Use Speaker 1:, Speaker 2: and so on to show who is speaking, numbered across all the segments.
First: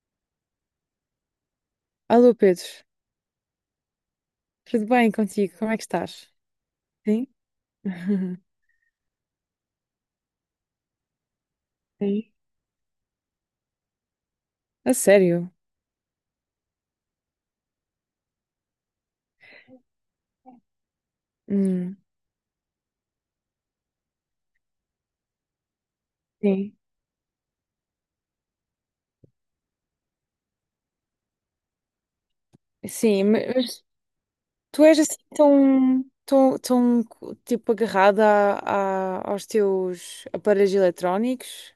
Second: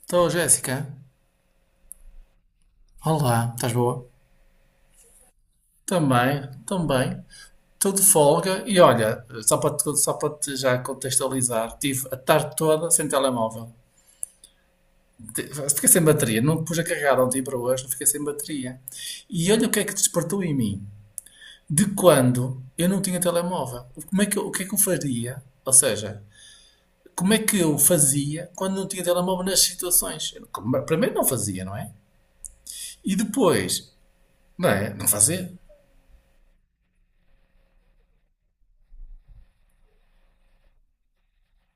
Speaker 1: Estou, Jéssica.
Speaker 2: Alô Pedro,
Speaker 1: Olá, estás boa?
Speaker 2: tudo bem contigo? Como é que estás?
Speaker 1: Também, também.
Speaker 2: Sim,
Speaker 1: Estou de folga e olha, só para te já contextualizar, tive a
Speaker 2: sim.
Speaker 1: tarde toda sem telemóvel.
Speaker 2: A sério?
Speaker 1: Fiquei sem bateria, não pus a carregar ontem para hoje, fiquei sem bateria. E olha o que é que despertou em mim. De
Speaker 2: Hum,
Speaker 1: quando eu não tinha telemóvel. Como é que eu- O que é que eu faria? Ou seja,
Speaker 2: sim.
Speaker 1: como é que eu fazia quando não tinha telemóvel nas situações? Primeiro não fazia, não é? E
Speaker 2: Sim, mas
Speaker 1: depois, não
Speaker 2: tu
Speaker 1: é?
Speaker 2: és
Speaker 1: Não
Speaker 2: assim
Speaker 1: fazia.
Speaker 2: tão, tão, tão tipo agarrada aos teus aparelhos eletrónicos?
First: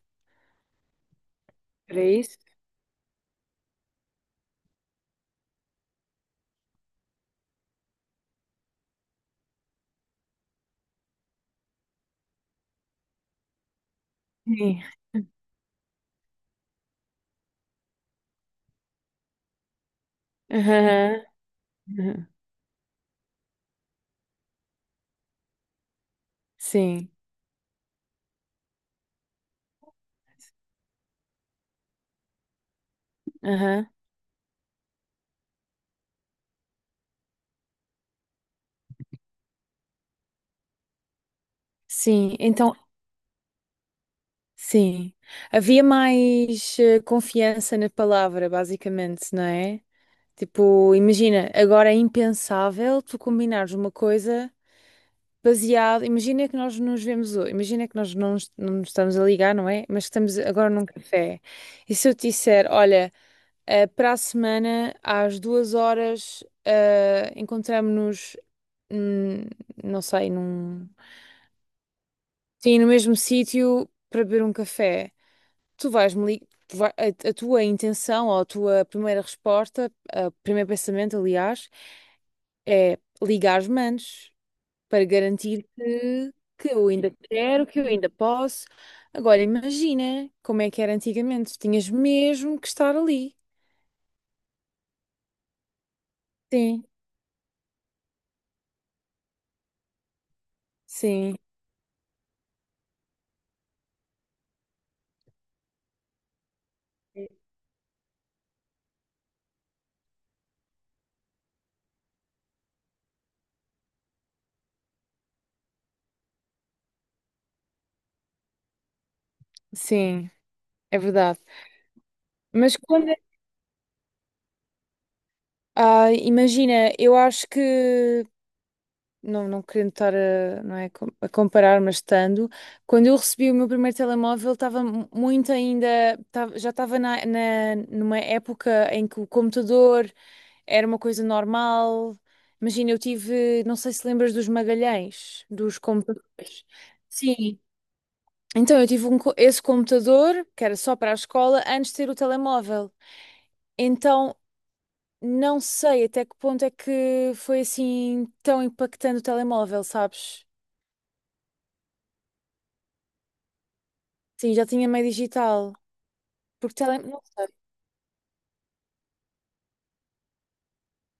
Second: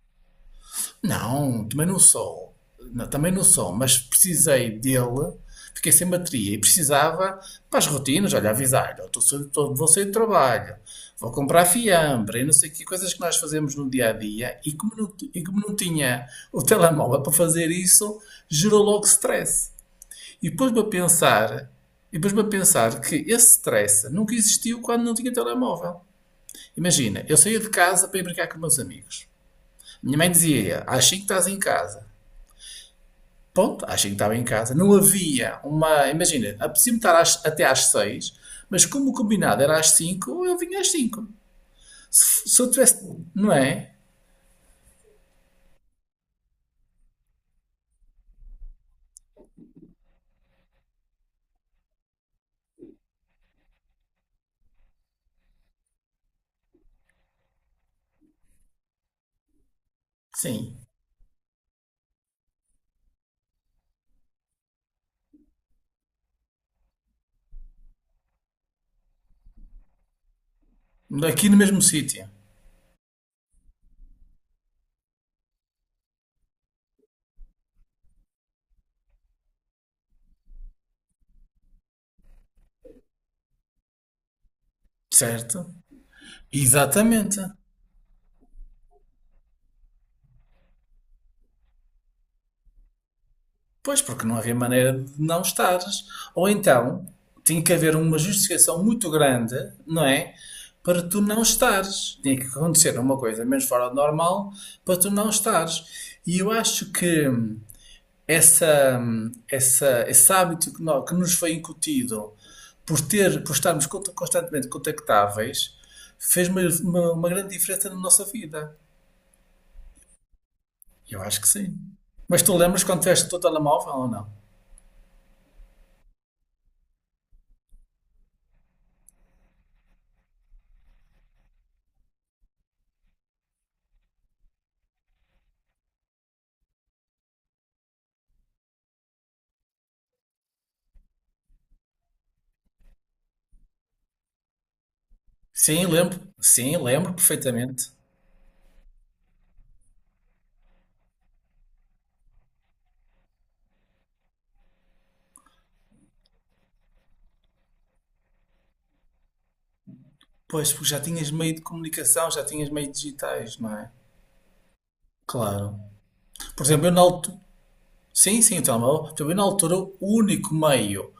Speaker 1: Não, também não
Speaker 2: Era isso?
Speaker 1: sou. Não, também não sou, mas precisei dele, fiquei sem bateria e precisava para as rotinas, olha, avisar-lhe, "Ó, vou sair do trabalho, vou comprar fiambre e não sei que coisas que nós fazemos no dia a dia e
Speaker 2: Sim.
Speaker 1: como não tinha o telemóvel para fazer isso, gerou logo stress. E depois me a
Speaker 2: Aham.
Speaker 1: pensar, e
Speaker 2: Aham.
Speaker 1: depois me a pensar que esse stress nunca existiu quando não tinha telemóvel.
Speaker 2: Sim.
Speaker 1: Imagina, eu saía de casa para ir brincar com meus amigos. Minha mãe dizia, às 5 estás em casa. Ponto,
Speaker 2: Aham.
Speaker 1: achei que estava em casa. Não havia uma. Imagina, apetecia-me estar até às seis, mas como o combinado era às cinco, eu vinha às cinco.
Speaker 2: Sim,
Speaker 1: Se eu
Speaker 2: então,
Speaker 1: tivesse. Não é?
Speaker 2: sim. Havia mais confiança na palavra, basicamente, não é? Tipo, imagina, agora é impensável tu combinares uma coisa baseada. Imagina que nós nos vemos hoje, imagina que nós não nos estamos a ligar, não é? Mas que estamos agora num
Speaker 1: Sim.
Speaker 2: café. E se eu te disser, olha, para a semana, às 2 horas, encontramos-nos, não sei, num.
Speaker 1: Aqui no mesmo sítio.
Speaker 2: Sim, no mesmo sítio para beber um café. Tu vais-me ligar. A tua intenção ou a tua primeira resposta, o primeiro pensamento, aliás, é ligar as mãos para garantir
Speaker 1: Certo?
Speaker 2: que eu ainda
Speaker 1: Exatamente.
Speaker 2: quero, que eu ainda posso. Agora imagina como é que era antigamente. Tinhas mesmo que estar ali.
Speaker 1: Pois, porque não havia maneira de não estares. Ou
Speaker 2: Sim,
Speaker 1: então, tinha que haver uma justificação muito grande, não é? Para tu
Speaker 2: sim,
Speaker 1: não estares. Tinha que acontecer uma coisa menos fora do normal para tu não estares. E eu acho que. essa, esse hábito que nos foi incutido por estarmos constantemente contactáveis, fez uma grande diferença na nossa vida.
Speaker 2: sim, é
Speaker 1: Eu acho
Speaker 2: verdade.
Speaker 1: que sim. Mas tu
Speaker 2: Mas
Speaker 1: lembras quando
Speaker 2: quando.
Speaker 1: tiveste o teu telemóvel ou não?
Speaker 2: Ah, imagina, eu acho que. Não, não querendo estar a, não é, a comparar, mas estando, quando eu recebi o meu primeiro telemóvel, estava muito ainda, já estava numa época em que o computador era uma coisa normal. Imagina, eu tive, não sei se lembras dos Magalhães, dos
Speaker 1: Sim, lembro.
Speaker 2: computadores.
Speaker 1: Sim, lembro
Speaker 2: Sim.
Speaker 1: perfeitamente.
Speaker 2: Então eu tive esse computador, que era só para a escola, antes de ter o telemóvel. Então não sei até que ponto é que foi assim tão impactante o telemóvel, sabes?
Speaker 1: Pois, porque já tinhas meio de comunicação, já tinhas meio digitais, não é?
Speaker 2: Sim, já tinha meio digital.
Speaker 1: Claro. Por
Speaker 2: Porque
Speaker 1: exemplo, eu na
Speaker 2: Não
Speaker 1: altura. Sim, sim, o telemóvel. Por exemplo, eu na altura, o único meio,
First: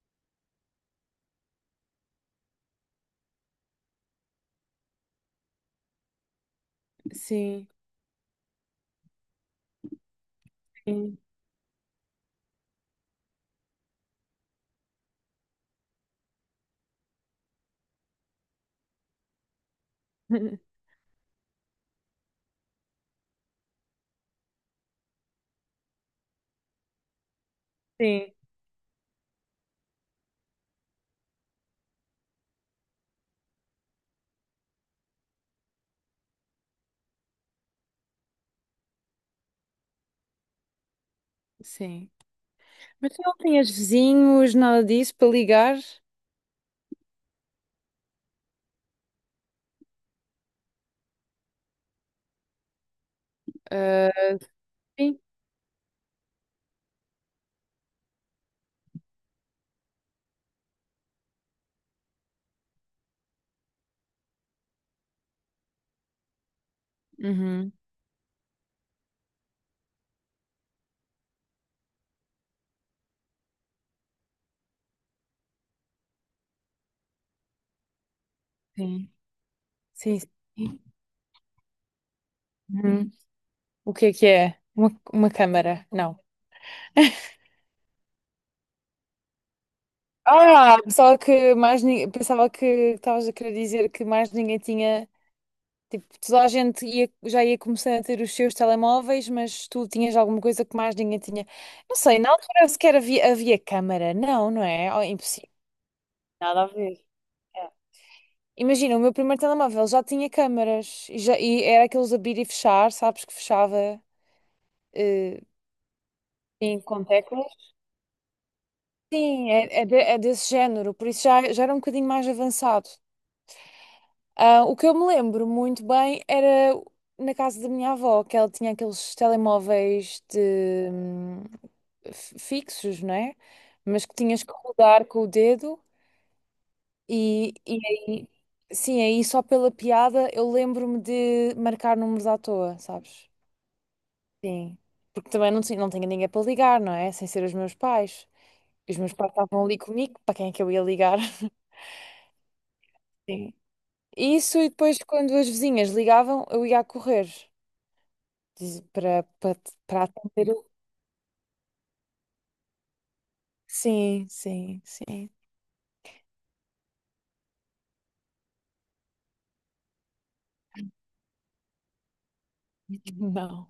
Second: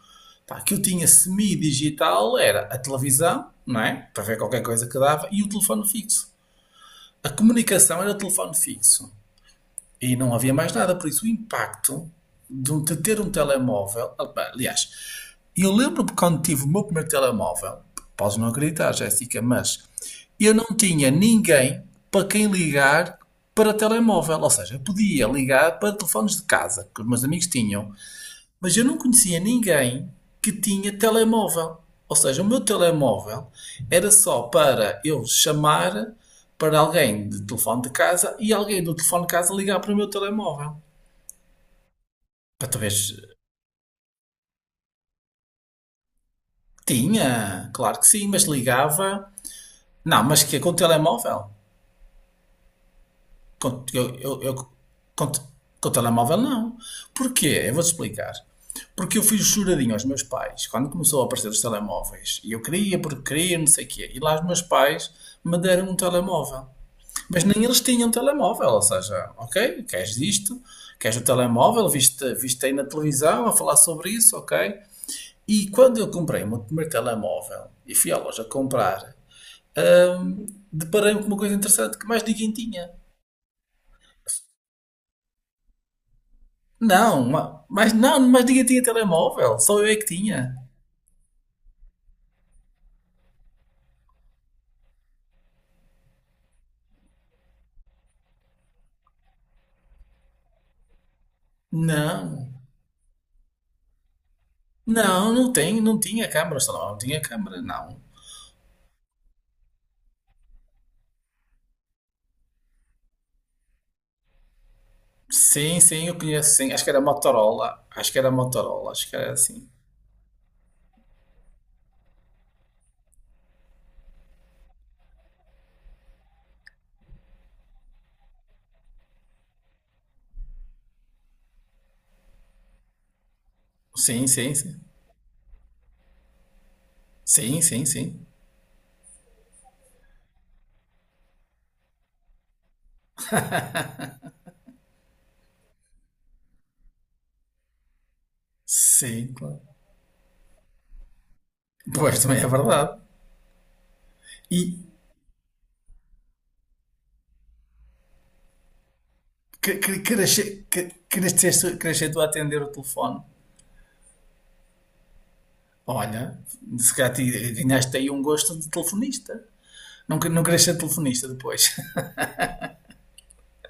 Speaker 1: pá, que eu tinha semi-digital era a televisão, não é? Para ver qualquer coisa que dava, e o telefone fixo. A
Speaker 2: sei.
Speaker 1: comunicação era o telefone fixo. E não havia mais
Speaker 2: Sim.
Speaker 1: nada, por
Speaker 2: Sim.
Speaker 1: isso o impacto de ter um telemóvel. Aliás, eu lembro-me quando tive o meu primeiro telemóvel, podes não acreditar, Jéssica, mas eu não tinha ninguém para quem ligar para telemóvel. Ou seja, eu podia ligar para telefones de casa, que os meus amigos tinham,
Speaker 2: Sim.
Speaker 1: mas eu não conhecia ninguém que tinha telemóvel. Ou seja, o meu telemóvel era só para eu chamar para alguém de telefone de casa e alguém do telefone de casa ligar para o meu telemóvel.
Speaker 2: Sim.
Speaker 1: Para talvez.
Speaker 2: Mas tu não tinhas vizinhos, nada disso para ligar?
Speaker 1: Tinha, claro que sim, mas ligava. Não, mas que com o telemóvel? Com,
Speaker 2: Ah,
Speaker 1: eu,
Speaker 2: sim.
Speaker 1: com, te- com o telemóvel, não. Porquê? Eu vou-te explicar. Porque eu fiz juradinho aos meus pais quando começou a aparecer os telemóveis. E eu queria, porque queria, não sei o quê. E lá os meus pais me deram um telemóvel. Mas nem
Speaker 2: Uhum.
Speaker 1: eles tinham telemóvel. Ou seja, ok, queres isto? Queres o telemóvel? Viste, viste aí na televisão a falar sobre isso? Ok. E quando eu comprei o meu primeiro telemóvel e fui à loja
Speaker 2: Sim.
Speaker 1: comprar,
Speaker 2: Sim, sim.
Speaker 1: deparei-me com uma coisa interessante que mais ninguém tinha.
Speaker 2: Uhum. O que é que é? Uma câmara? Não.
Speaker 1: Não, mas não, mas ninguém tinha telemóvel, só eu é que tinha.
Speaker 2: Ah, pensava que pensava que estavas a querer dizer que mais ninguém tinha, tipo, toda a gente ia, já ia começando a ter os seus telemóveis, mas tu tinhas alguma coisa que mais ninguém tinha. Não sei, na
Speaker 1: Não,
Speaker 2: altura sequer havia, havia câmara. Não, não é? Oh,
Speaker 1: não,
Speaker 2: impossível.
Speaker 1: não tem, não tinha câmara,
Speaker 2: Nada a
Speaker 1: só não, não
Speaker 2: ver.
Speaker 1: tinha câmara,
Speaker 2: É.
Speaker 1: não.
Speaker 2: Imagina, o meu primeiro telemóvel já tinha câmaras e, já, e era aqueles abrir e fechar, sabes que fechava eh,
Speaker 1: Sim, sim, eu conheço, sim,
Speaker 2: sim,
Speaker 1: acho que era
Speaker 2: com teclas.
Speaker 1: Motorola, acho que era Motorola, acho que era
Speaker 2: Sim,
Speaker 1: assim.
Speaker 2: é desse género, por isso já, já era um bocadinho mais avançado. Ah, o que eu me lembro muito bem era na casa da minha avó, que ela tinha aqueles telemóveis de, fixos, não é? Mas que
Speaker 1: Sim,
Speaker 2: tinhas que
Speaker 1: sim, sim,
Speaker 2: rodar com o dedo e,
Speaker 1: sim, sim, sim,
Speaker 2: aí, sim, aí só pela piada eu lembro-me de marcar números à toa, sabes? Sim. Porque também não, não tinha ninguém para ligar, não é? Sem ser os meus pais. E os meus pais
Speaker 1: sim, claro.
Speaker 2: estavam ali comigo, para quem é que eu ia ligar?
Speaker 1: Pois também é verdade.
Speaker 2: Isso e
Speaker 1: E
Speaker 2: depois quando as vizinhas ligavam, eu ia a correr diz- para para para
Speaker 1: que,
Speaker 2: atender.
Speaker 1: nasce- que nasceste tu a atender o telefone?
Speaker 2: Sim, sim, sim.
Speaker 1: Olha, se calhar ganhaste aí um gosto de telefonista. Não, não queres ser telefonista depois.
Speaker 2: Não.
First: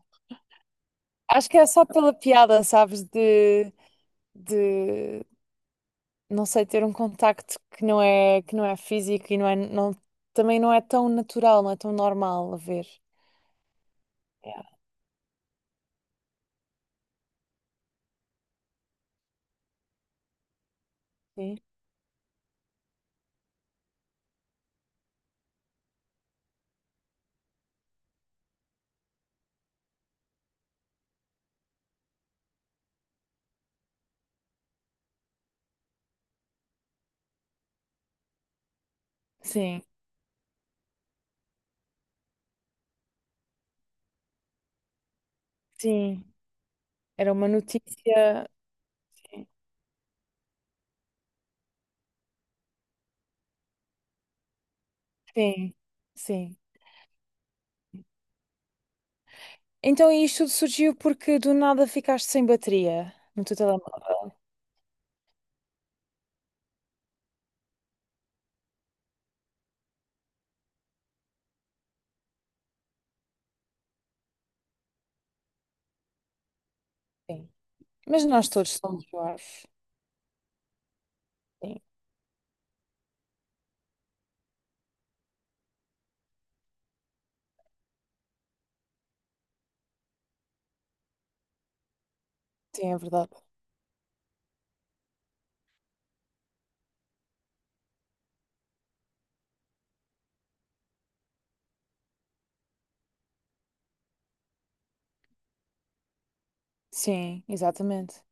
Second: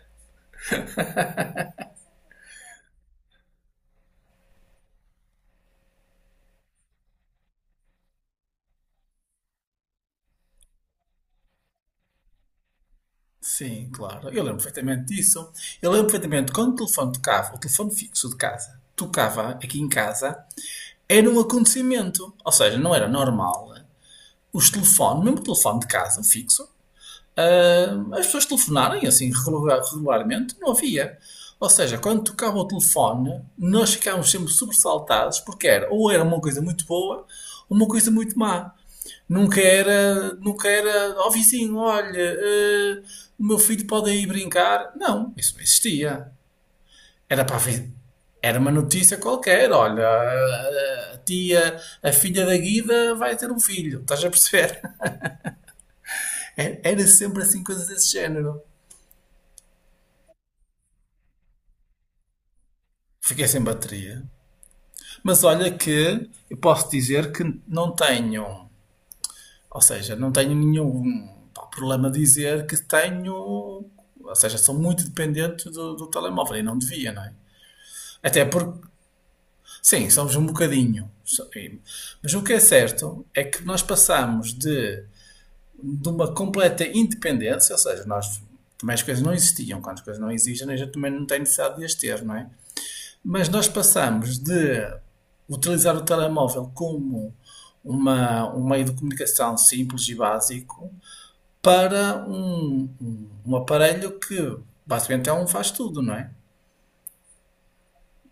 Speaker 2: Acho que é só pela piada, sabes, de de não sei ter um contacto que não é, físico e não é não também não é tão natural, não é tão normal a ver.
Speaker 1: Sim, claro. Eu lembro
Speaker 2: Yeah.
Speaker 1: perfeitamente disso. Eu lembro perfeitamente quando o telefone tocava, o telefone fixo de casa, tocava aqui em casa, era um
Speaker 2: Sim.
Speaker 1: acontecimento. Ou seja, não era normal os telefones, mesmo o telefone de casa, o fixo, ah, as pessoas telefonarem assim regularmente, não havia. Ou seja, quando tocava o telefone, nós ficávamos sempre sobressaltados, porque era uma coisa muito boa ou uma coisa muito má. Nunca
Speaker 2: Sim.
Speaker 1: era, nunca era, ó, oh, vizinho, olha, eh, o meu filho pode ir brincar. Não, isso não
Speaker 2: Sim.
Speaker 1: existia.
Speaker 2: Era
Speaker 1: Era
Speaker 2: uma
Speaker 1: para a
Speaker 2: notícia.
Speaker 1: era uma notícia qualquer, olha, ah, a tia, a filha da Guida vai ter um filho, estás a perceber?
Speaker 2: Sim. Sim.
Speaker 1: Era sempre assim coisas desse género.
Speaker 2: Então isto surgiu porque do nada ficaste sem bateria no
Speaker 1: Fiquei
Speaker 2: teu
Speaker 1: sem bateria.
Speaker 2: telemóvel.
Speaker 1: Mas olha que eu posso dizer que não tenho, ou seja, não tenho nenhum, pá, problema de dizer que tenho, ou seja, sou muito dependente do telemóvel e não devia, não é?
Speaker 2: Sim. Mas
Speaker 1: Até
Speaker 2: nós todos
Speaker 1: porque,
Speaker 2: somos parvos.
Speaker 1: sim, somos um bocadinho.
Speaker 2: Sim,
Speaker 1: Mas o que é certo é que nós passamos de uma completa independência, ou seja, nós também as coisas não existiam. Quando as coisas não existem, a gente também não tem necessidade de as ter, não é?
Speaker 2: sim, é verdade.
Speaker 1: Mas nós passamos de utilizar o telemóvel como um meio de comunicação simples e básico para um aparelho que basicamente é um faz tudo, não é?
Speaker 2: Sim, exatamente.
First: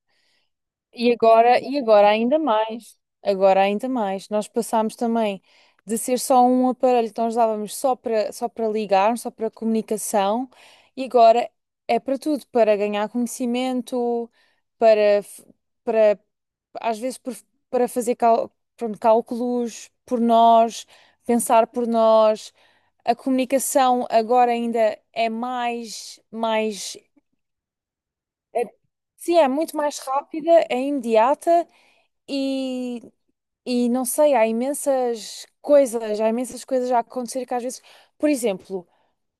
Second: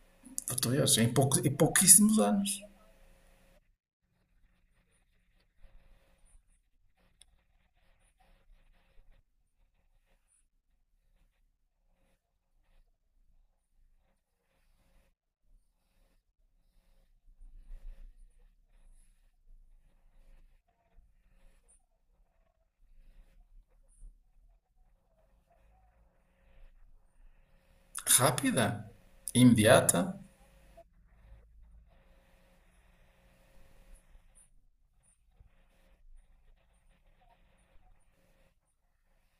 Speaker 1: Português, em,
Speaker 2: E
Speaker 1: pouco, em
Speaker 2: agora, e agora
Speaker 1: pouquíssimos
Speaker 2: ainda
Speaker 1: anos.
Speaker 2: mais. Agora ainda mais. Nós passámos também de ser só um aparelho que nós usávamos só para ligar, só para comunicação, e agora é para tudo, para ganhar conhecimento, para f- para às vezes para fazer pronto, cálculos por nós, pensar por nós. A comunicação agora ainda é mais é-
Speaker 1: Rápida,
Speaker 2: Sim, é muito mais
Speaker 1: imediata.
Speaker 2: rápida, é imediata e, não sei, há imensas coisas a acontecer que às vezes, por exemplo,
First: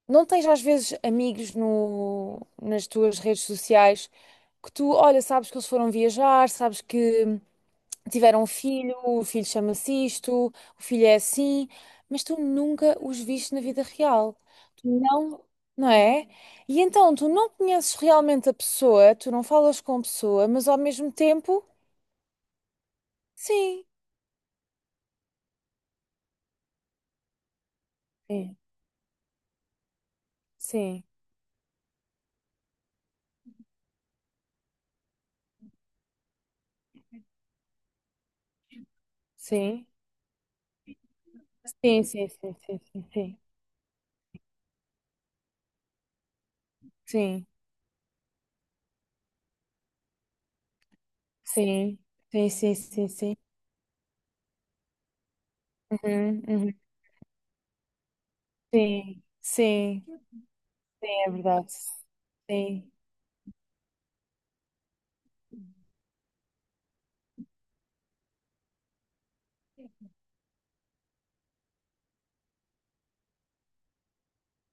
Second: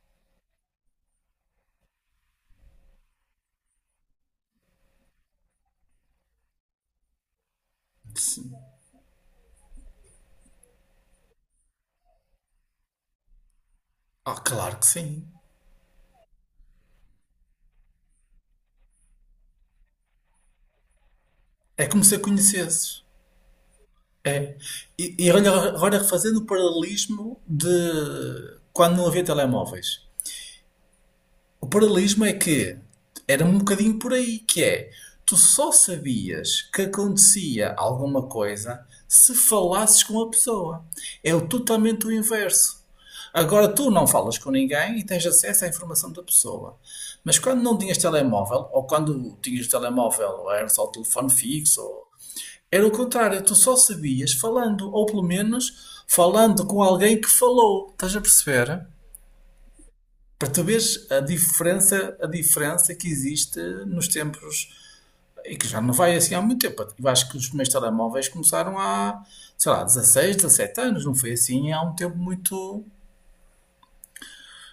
Speaker 2: não tens às vezes amigos no, nas tuas redes sociais que tu, olha, sabes que eles foram viajar, sabes que tiveram um
Speaker 1: Sim.
Speaker 2: filho, o filho chama-se isto, o filho é assim, mas tu nunca os viste na vida real.
Speaker 1: Ah, claro que
Speaker 2: Tu
Speaker 1: sim.
Speaker 2: não, não é? E então tu não conheces realmente a pessoa, tu não falas com a pessoa, mas ao mesmo tempo,
Speaker 1: É como se a conhecesses.
Speaker 2: sim.
Speaker 1: É. E olha, agora fazendo o paralelismo de
Speaker 2: Sim,
Speaker 1: quando não havia telemóveis.
Speaker 2: sim,
Speaker 1: O paralelismo é que era um bocadinho por aí, que é tu só sabias que acontecia alguma coisa se
Speaker 2: sim.
Speaker 1: falasses com a pessoa. É o
Speaker 2: Sim,
Speaker 1: totalmente o
Speaker 2: sim, sim,
Speaker 1: inverso.
Speaker 2: sim, sim,
Speaker 1: Agora tu não falas com ninguém e tens acesso à informação da pessoa. Mas
Speaker 2: sim.
Speaker 1: quando não tinhas telemóvel, ou quando tinhas telemóvel, era só o telefone fixo,
Speaker 2: Sim,
Speaker 1: ou
Speaker 2: sim, sim,
Speaker 1: era o
Speaker 2: sim, sim. Sim.
Speaker 1: contrário, tu só sabias falando, ou pelo menos
Speaker 2: Uhum,
Speaker 1: falando
Speaker 2: uhum.
Speaker 1: com alguém que falou. Estás a perceber?
Speaker 2: Sim, sim,
Speaker 1: Para tu veres
Speaker 2: é verdade.
Speaker 1: a
Speaker 2: Sim.
Speaker 1: diferença que existe nos tempos, e que já não vai assim há muito tempo. Eu acho que os primeiros telemóveis começaram há, sei lá, 16 17 anos, não foi assim há um tempo muito.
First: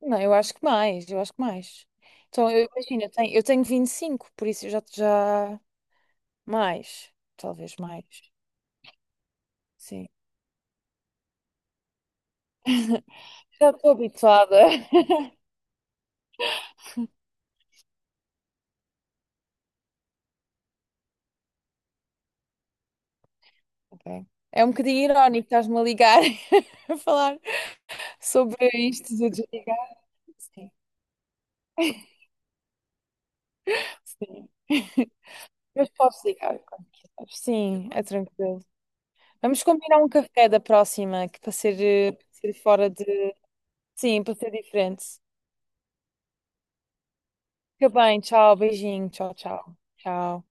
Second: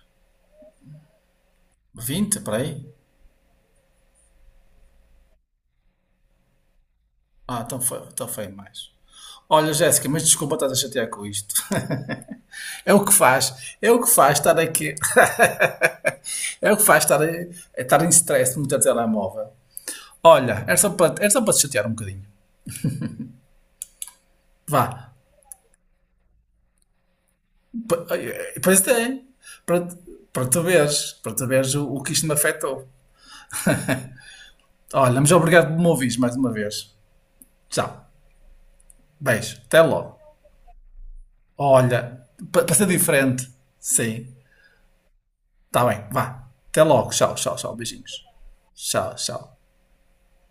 Speaker 2: Não, eu acho que mais, eu acho que mais.
Speaker 1: 20
Speaker 2: Então,
Speaker 1: para
Speaker 2: eu
Speaker 1: aí.
Speaker 2: imagino, eu tenho 25, por isso eu já, já mais,
Speaker 1: Ah,
Speaker 2: talvez
Speaker 1: então foi,
Speaker 2: mais.
Speaker 1: então foi mais. Olha,
Speaker 2: Sim.
Speaker 1: Jéssica, mas desculpa estar a chatear com isto. É o que
Speaker 2: Já
Speaker 1: faz, é
Speaker 2: estou
Speaker 1: o que faz
Speaker 2: habituada.
Speaker 1: estar aqui, é o que faz estar, é estar em stress muito a telemóvel. Olha, era só para te chatear um bocadinho.
Speaker 2: Ok. É um
Speaker 1: Vá,
Speaker 2: bocadinho irónico estás-me a ligar a falar sobre
Speaker 1: Pois
Speaker 2: isto
Speaker 1: tem.
Speaker 2: de
Speaker 1: Para,
Speaker 2: desligar.
Speaker 1: para tu
Speaker 2: Sim,
Speaker 1: veres, para tu veres o que isto me afetou.
Speaker 2: sim.
Speaker 1: Olha, mas obrigado por me
Speaker 2: Mas
Speaker 1: ouvires
Speaker 2: posso
Speaker 1: mais uma
Speaker 2: ligar quando
Speaker 1: vez.
Speaker 2: quiseres. Sim, é
Speaker 1: Tchau.
Speaker 2: tranquilo.
Speaker 1: Beijo.
Speaker 2: Vamos
Speaker 1: Até
Speaker 2: combinar um
Speaker 1: logo.
Speaker 2: café da próxima, que para ser,
Speaker 1: Olha,
Speaker 2: para ser
Speaker 1: para ser
Speaker 2: fora de.
Speaker 1: diferente.
Speaker 2: Sim,
Speaker 1: Sim.
Speaker 2: para ser diferente.
Speaker 1: Está bem. Vá. Até logo. Tchau, tchau, tchau.
Speaker 2: Fica bem,
Speaker 1: Beijinhos.
Speaker 2: tchau, beijinho,
Speaker 1: Tchau,
Speaker 2: tchau,
Speaker 1: tchau.
Speaker 2: tchau. Tchau.